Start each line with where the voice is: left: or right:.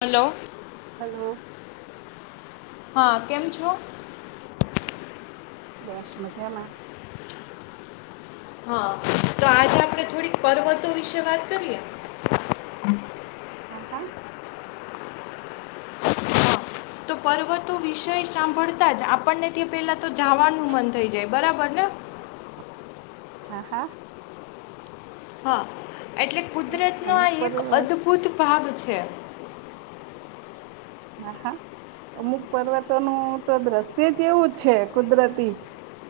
left: હાલો
right: hello
left: હા કેમ છો?
right: બસ મજામાં
left: હા તો આજે આપડ થોડીક પર્વતો વિશે વાત કરીએ
right: હા હા.
left: હા તો પર્વતો વિષય સાંભળતા જ આપણને તે પેલા તો જવાનું મન થઈ જાય બરાબર, ને
right: હા હા
left: હા. એટલે કુદરત નો
right: અમુક
left: આ એક
right: પર્વત
left: અદભુત ભાગ છે. છે.
right: હા હા અમુક પર્વતોનું તો દ્રશ્ય જ એવું છે કુદરતી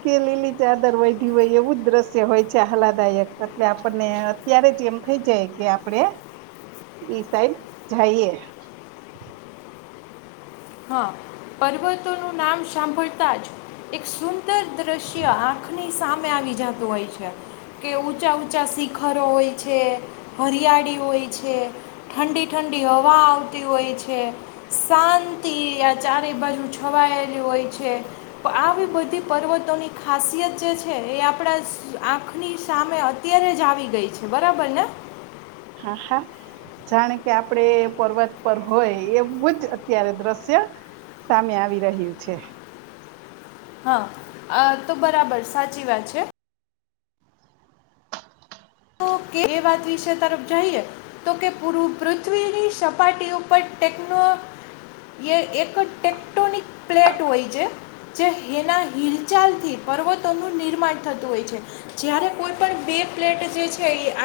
right: કે લીલી ચાદર વયઢી વય એવું જ દ્રશ્ય હોય છે આલાદાયક એટલે આપણને અત્યારે જ એમ થઈ જાય કે આપણેે ઈ સાઈડ જઈએ
left: હા, પર્વતોનું નામ સાંભળતા જ એક સુંદર દ્રશ્ય આંખની સામે આવી જતું હોય છે, કે ઊંચા ઊંચા શિખરો હોય છે હરિયાળી હોય છે, ઠંડી ઠંડી હવા આવતી હોય છે શાંત આ ચારે બાજુ છવાયેલી હોય છે આવી બધી પર્વતોની ખાસિયત જે છે એ આપણા આંખની સામે અત્યારે જ આવી ગઈ છે બરાબર ને
right: હા હા જાણે કે આપડે પર્વત પર હોય એવું જ અત્યારે દ્રશ્ય સામે આવી રહ્યું છે
left: હા તો બરાબર સાચી વાત છે. વાત વિશે તરફ જઈએ તો કે પૃથ્વીની સપાટી ઉપર ટેકનો એક ટેક્ટોનિક પ્લેટ હોય છે જે એના હિલચાલ થી પર્વતોનું નિર્માણ થતું હોય છે જારે કોઈ પણ બે પ્લેટ જે છે આ.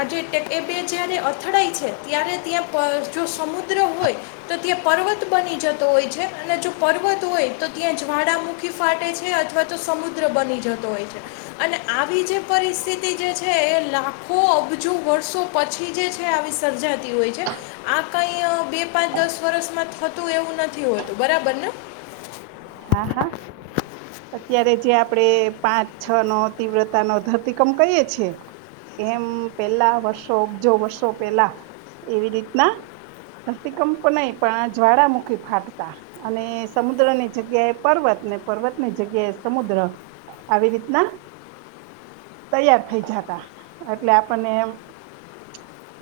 left: આજે એ બે જ્યારે અથડાઈ છે ત્યારે ત્યાં જો સમુદ્ર હોય તો ત્યાં પર્વત બની જતો હોય છે અને જો પર્વત હોય તો ત્યાં જ્વાળામુખી ફાટે છે અથવા તો સમુદ્ર બની જતો હોય છે અને આવી જે પરિસ્થિતિ જે છે એ લાખો હ અબજુ વર્ષો પછી જે છે આવી વિસર્જાતી હોય છે, આ કઈ બે પાંચ દસ વર્ષમાં થતું એવું નથી હોતું બરાબર ને
right: હા હા, અત્યારે જે આપડણે પાંચ છ નો તીવ્રતા નો ધરતીકંપ કહીએ છીએ એમ પેલા વર્ષો ઓગજો વર્ષો પેલા એવી રીતના ધરતીકંપ પણ નહી પણ જ્વાળામુખી ફાટતા અને સમુદ્રની જગ્યા એ પર્વત ને પર્વત ની જગ્યાએ સમુદ્ર આવી રીતના તૈયાર થઈ જાતા એટલે આપણને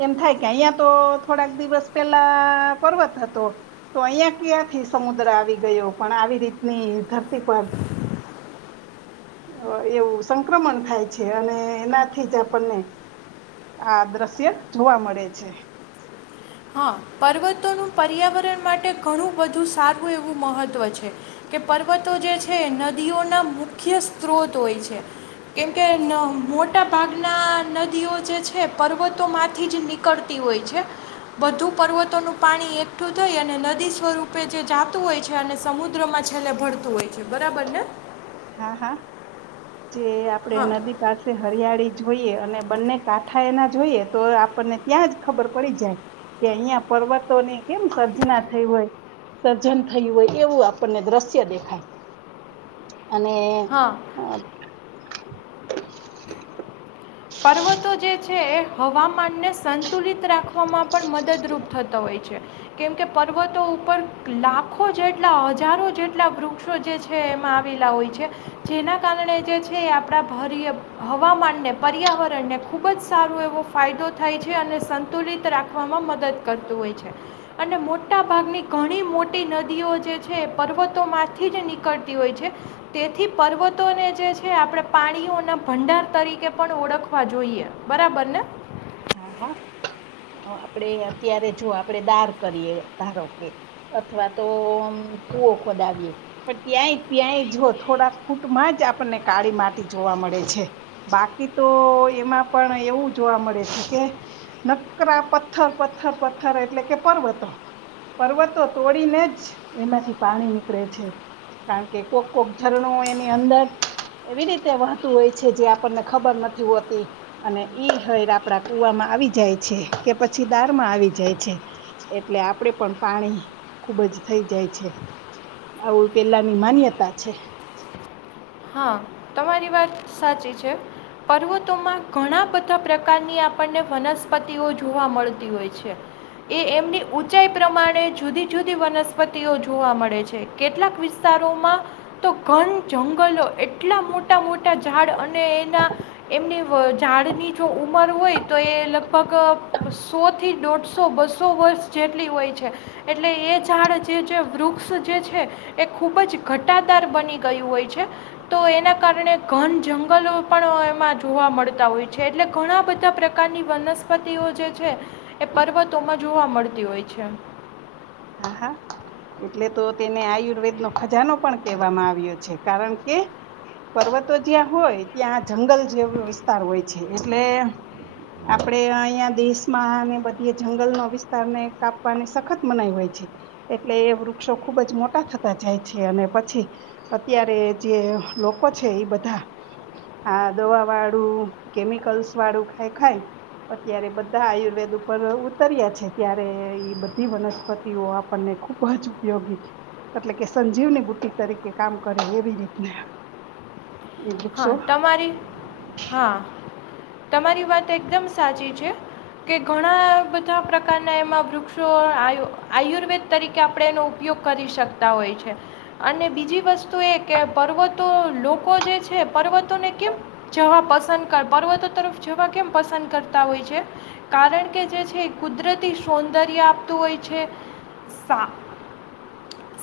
right: એમ થાય કે અહં તો થોડાક દિવસ પેલા પર્વત હતો તો અહિયાં ક્યાંથી સમુદ્ર આવી ગયો પણ આવી રીતની ધરતી પર એવું સંક્રમણ થાય છે અને એનાથી જ આપણને આ દ્રશ્ય જોવા મળે છે
left: હા, પર્વતોનું પર્યાવરણ માટે ઘણું બધું સારું એવું મહત્ત્વ છે કે પર્વતો જે છે, એ નદીઓના મુખ્ય સ્ત્રોત હોય છે કેમકે મોટા ભાગના નદીઓ જે છે પર્વતોમાંથી જ નીકળતી હોય છે. બધું પર્વતોનું પાણી એકઠું થઈ અને નદી સ્વરૂપે જે જાતું હોય છે અને સમુદ્રમાં છેલ્લે ભરતું હોય છે બરાબર ને
right: હા હા. જે આપડે
left: હા
right: નદી પાસે હરિયાળી જોઈએ અને બંને કાંઠા એના જોઈએ તો આપણને ત્યાં જ ખબર પડી જાય કે અહિયાં પર્વતોની કેમ સર્જના થઈ હોય સર્જન થયું હોય એવું આપણને દ્રશ્ય દેખાય. અને.
left: હા
right: આ [inaudible]
left: પર્વતો જે છે એ હવામાનને સંતુલિત રાખવામાં પણ મદદરૂપ થતો હોય છે. કેમકે પર્વતો ઉપર લાખો જેટલા હજારો જેટલા વૃક્ષો જે છે એમાં આવેલા હોય છે જેના કારણે જે છે એ આપણા ભરીએ હવામાનને પર્યાવરણને ખૂબ જ સારો એવો ફાયદો થાય છે અને સંતુલિત રાખવામાં મદદ કરતું હોય છે અને મોટાભાગની ઘણી મોટી નદીઓ જે છે એ પર્વતોમાંથી જ નીકળતી હોય છે તેથી પર્વતોને જે છે આપણે પાણીઓના ભંડાર તરીકે પણ ઓળખવા જોઈએ બરાબર ને.
right: હા હા આપડે અત્યારે જો આપણેે દાર કરીએ ધારો કે અથવા તો કુઓ ખોદાવીએ પણ ત્યાંય ત્યાંય જો થોડાક ફૂટમાં જ આપણને કાળી માટી જોવા મળે છે બાકી તો એમાં પણ એવું જોવા મળે છે. કે નકરા પથ્થર પથ્થર પથ્થર એટલે કે પર્વતો પર્વતો તોડીને જ એમાંથી પાણી નીકળે છે કારણ કે કોક કોક ઝરણો એની અંદર એવી રીતે વહતું હોય છે જે આપણને ખબર નથી હોતી અને ઈ હ આપડા કુવામાં આવી જાય છે કે પછી દારમાં આવી જાય છે એટલે આપડે પણ પાણી ખુબ જ થઈ જાય છે આવું પેલાની માન્યતા છે.
left: હા તમારી વાત સાચી છે પર્વતોમાં ઘણા બધા પ્રકારની આપણને વનસ્પતિઓ જોવા મળતી હોય છે એ એમની ઊંચાઈ પ્રમાણે જુદી જુદી વનસ્પતિઓ જોવા મળે છે કેટલાક વિસ્તારોમાં તો ઘન જંગલો એક. એટલા મોટા મોટા ઝાડ અને એના એમની વ ઝાડની જો ઉંમર હોય તો એગ લગભગ સો થી દોઢ સો બસો વર્ષ જેટલી હોય છે એટલે એ ઝાડ જે જે વૃક્ષ જે છે એ ખૂબ જ ઘટાદાર બની ગયું હોય છે. તો એના કારણે ઘન જંગલો પણ એમાં જોવા મળતા હોય છે એટલે ઘણા બધા પ્રકારની વનસ્પતિઓ જે છે એ પર્વતોમાં જોવા મળતી હોય છે.
right: હા હા એટલે તો તેને આયુર્વેદ નો ખજાનો પણ કેહેવામાં આવ્યો છે કારણ કે પર્વતો જ્યાં હોય ત્યાં જંગલ જેવો વિસ્તાર હોય છે એટલે આપડે અહંયા દેશમાં બધી જંગલનો વિસ્તારને કાપવાને સખત મનાઈ હોય છે. છે એટલે એ વૃક્ષો ખુબ જ મોટા થતા જાય છે અને પછી અત્યારે જે લોકો છે એ બધા આ દવા વાળું કેમિકલ્સ વાળું ખાય ખાય અત્યારે બધા આયુર્વેદ ઉપર ઉતર્યા છે ત્યારે ઈ બધી વનસ્પતિ તેવો આપણને ખૂબ જ ઉપયોગીછે એટલે કે સંજીવની બુદ્ધિ તરીકે કામ કરે એવી રીતના. એ
left: હા
right: વૃક્ષો
left: તમારી હા. તમારી વાત એકદમ સાચી છે કે ઘણા બધા પ્રકારના એમાં વૃક્ષો આયુ આયુર્વેદ તરીકે આપણે એનો ઉપયોગ કરી શકતા હોય છે અને બીજી વસ્તુ એ કે પર્વતો લોકો જે છે પર્વતોને કેમ જવા પસંદ કર પર્વતો તરફ જવા કેમ પસંદ કરતા હોય છે કારણ કે જે છે કુદરતી સૌંદર્ય આપતું હોય છે.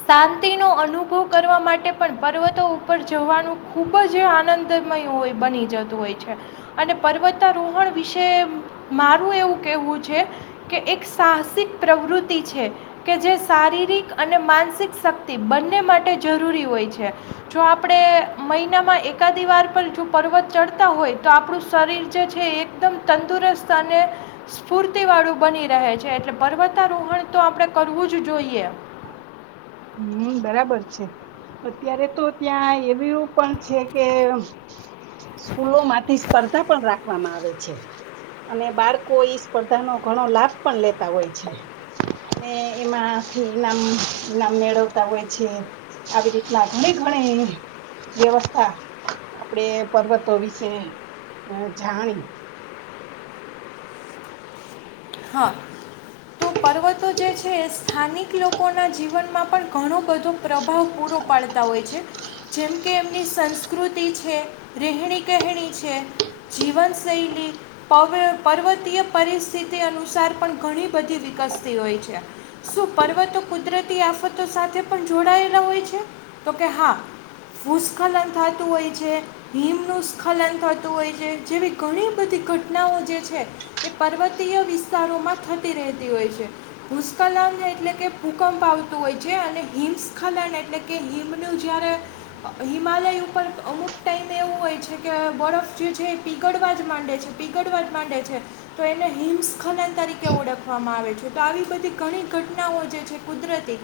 left: શાંતિનો અનુભવ કરવા માટે પણ પર્વતો ઉપર જવાનું ખૂબ જ આનંદમય હોય બની જતું હોય છે અને પર્વતારોહણ વિશે મારું એવું કહેવું છે કે એક સાહસિક પ્રવૃત્તિ છે કે જે શારીરિક અને માનસ માસિક શક્તિ બંને માટે જરૂરી હોય છે જો આપણે મહિનામાં એકા દી વાર પર જો પર્વત ચડતા હોય તો આપણું શરીર જે છે એકદમ તંદુરસ્ત અને સ્ફૂર્તિ વાળું બની રહે છે એટલે પર્વતારોહણ તો આપણે કરવું જ જોઈએ.
right: હમ બરાબર છે અત્યારે તો ત્યાં એવીયુ પણ છે કે સ્કૂલો માંથી સ્પર્ધા પણ રાખવામાં આવે છે અને બાળકોઈ સ્પર્ધા નો ઘણો લાભ પણ લેતા હોય છે અને એમાંથી ઈનામ ઈનામ મેળવતા હોય છે આવી રીતના ઘણી ઘણી વ્યવસ્થા આપડે પર્વતો વિશે જાણી.
left: હા તો પર્વતો જે છે એ સ્થાનિક લોકોના જીવનમાં પણ ઘણો બધો પ્રભાવ પૂરો પાડતા હોય છે જેમ કે એમની સંસ્કૃતિ છે. રેહણી કહેણી છે. છે જીવન શૈલી પર્વતીય પરિસ્થિતિ તે અનુસાર પણ ઘણી બધી વિકસતી હોય છે શું પર્વતો કુદરતી આફતો સાથે પણ જોડાયેલા હોય છે તો કે હા ભૂસ્ખલન થતું હોય છે હિમનું સ્ખલન થતું હોય છે જેવી ઘણી બધી ઘટનાઓ જે છે એ પર્વત ભાતીય વિસ્તારોમાં થતી રહેતી હોય છે ભૂસ્ખલન એટલે કે ભૂકંપ આવતું હોય છે અને હિમસ્ખલન એટલે કે હિમનું જય્યારે હિમાલય ઉપર અમુક ટાઈમ એવું હોય છે કે બરફ જે છે એ પીગળવા જ માંડે છે પીગળવા જ માંડે છે તો એને હિમસ્ખલન તરીકે ઓળખવામાં આવે છે તો આવી બધી ઘણી ઘટનાઓ જે છે કુદરતી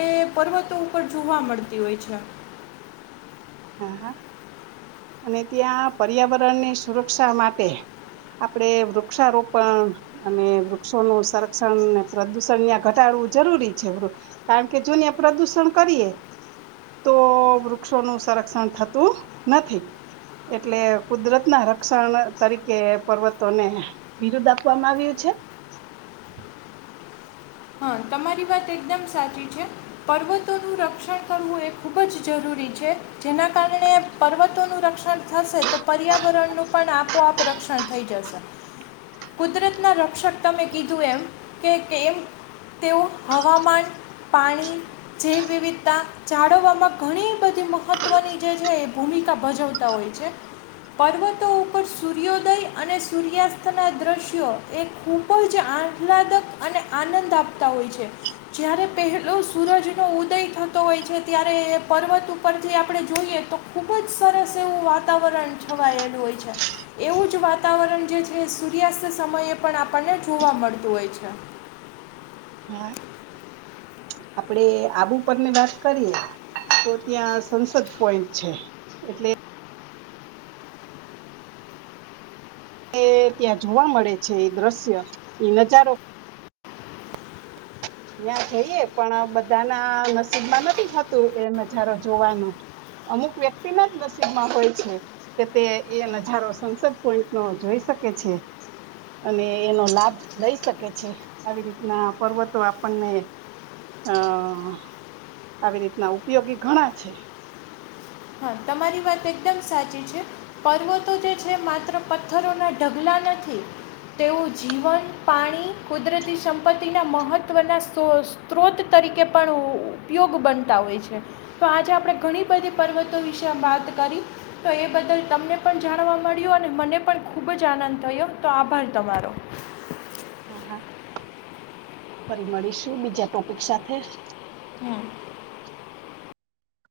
left: એ પર્વતો ઉપર જોવા મળતી હોય છે.
right: હા હા અને ત્યાં પર્યાવરણની સુરક્ષા માટે આપડે વૃક્ષારોપણ અને વૃક્ષોનું સંરક્ષણ પ્રદુષણ ત્યાં ઘટાડવું જરૂરી છે કારણ કે જો ત્યાં પ્રદુષણ કરીએ તો વૃક્ષોનું સંરક્ષણ થતું નથી એટલે કુદરત ના રક્ષણ તરીકે પર્વતોને વિરુદ્ધ આપવામાં આવ્યું છે.
left: હા તમારી વાત એકદમ સાચી છે પર્વતોનું રક્ષણ કરવું એ ખૂબ જ જરૂરી છે જેના કારણે પર્વતોનું રક્ષણ થશે તો પર્યાવરણનું પણ આપોઆપ રક્ષણ થઈ જશે કુદરતના રક્ષક તમે કીધું એમ કે એમ તેઓ હવામાન પાણી જૈવ વિવિધતા જાળવવામાં ઘણી બધી મહત્ત્વની જે છે એ ભૂમિકા ભજવતા હોય છે પર્વતો ઉપર સૂર્યોદય અને સૂર્યાસ્તના દ્રશ્યો એ ખૂબ જ આહલાદક અને આનંદ આપ હો જ્યારે પહેલો સૂરજનો ઉદય થતો હોય છે ત્યારે પર્વત ઉપર જે આપણે જોઈએ તો ખુબ જ સરસ એવું વાતાવરણ છવાયેલું હોય છે એવું જ વાતાવરણ જે છે સૂર્યાસ્ત સમયે પણ આપણને જોવા મળતું હોય છે.
right: હા આપડે આબુ પરની વાત કરીએ તો ત્યાં સંસદ પોઈન્ટ છે એટલે એ ત્યાં જોવા મળે છે એ દ્રશ્ય એ નજારો ત્યાં જઈએ પણ બધાના નસીબમાં નથી હોતું એ નજારો જોવાનો અમુક વ્યક્તિ ના જ નસીબમાં હોય છે કે તે એ નજારો સંસદ પોઈન્ટ નો જોઈ શકે છે અને એનો લાભ લઈ શકે છે આવી રીતના પર્વતો આપણને અહ આવી રીતના ઉપયોગી ઘણા છે
left: હા તમારી વાત એકદમ સાચી છે પર્વતો જે છે માત્ર પથ્થરોના ઢગલા નથી તેવું જીવન પાણી કુદરતી સંપત્તિના મહત્ત્વના સ્ત્રોત તરીકે પણ ઉપયોગ બનતા હોય છે તો આજે આપણે ઘણી બધી પર્વતો વિશે વાત કરી તો એ બદલ તમને પણ જાણવા મળ્યું અને મને પણ ખૂબ જ આનંદ થયો તો આભાર તમારો
right: હા હા ફરી મળીશું બીજા ટોપિક સાથે
left: હમ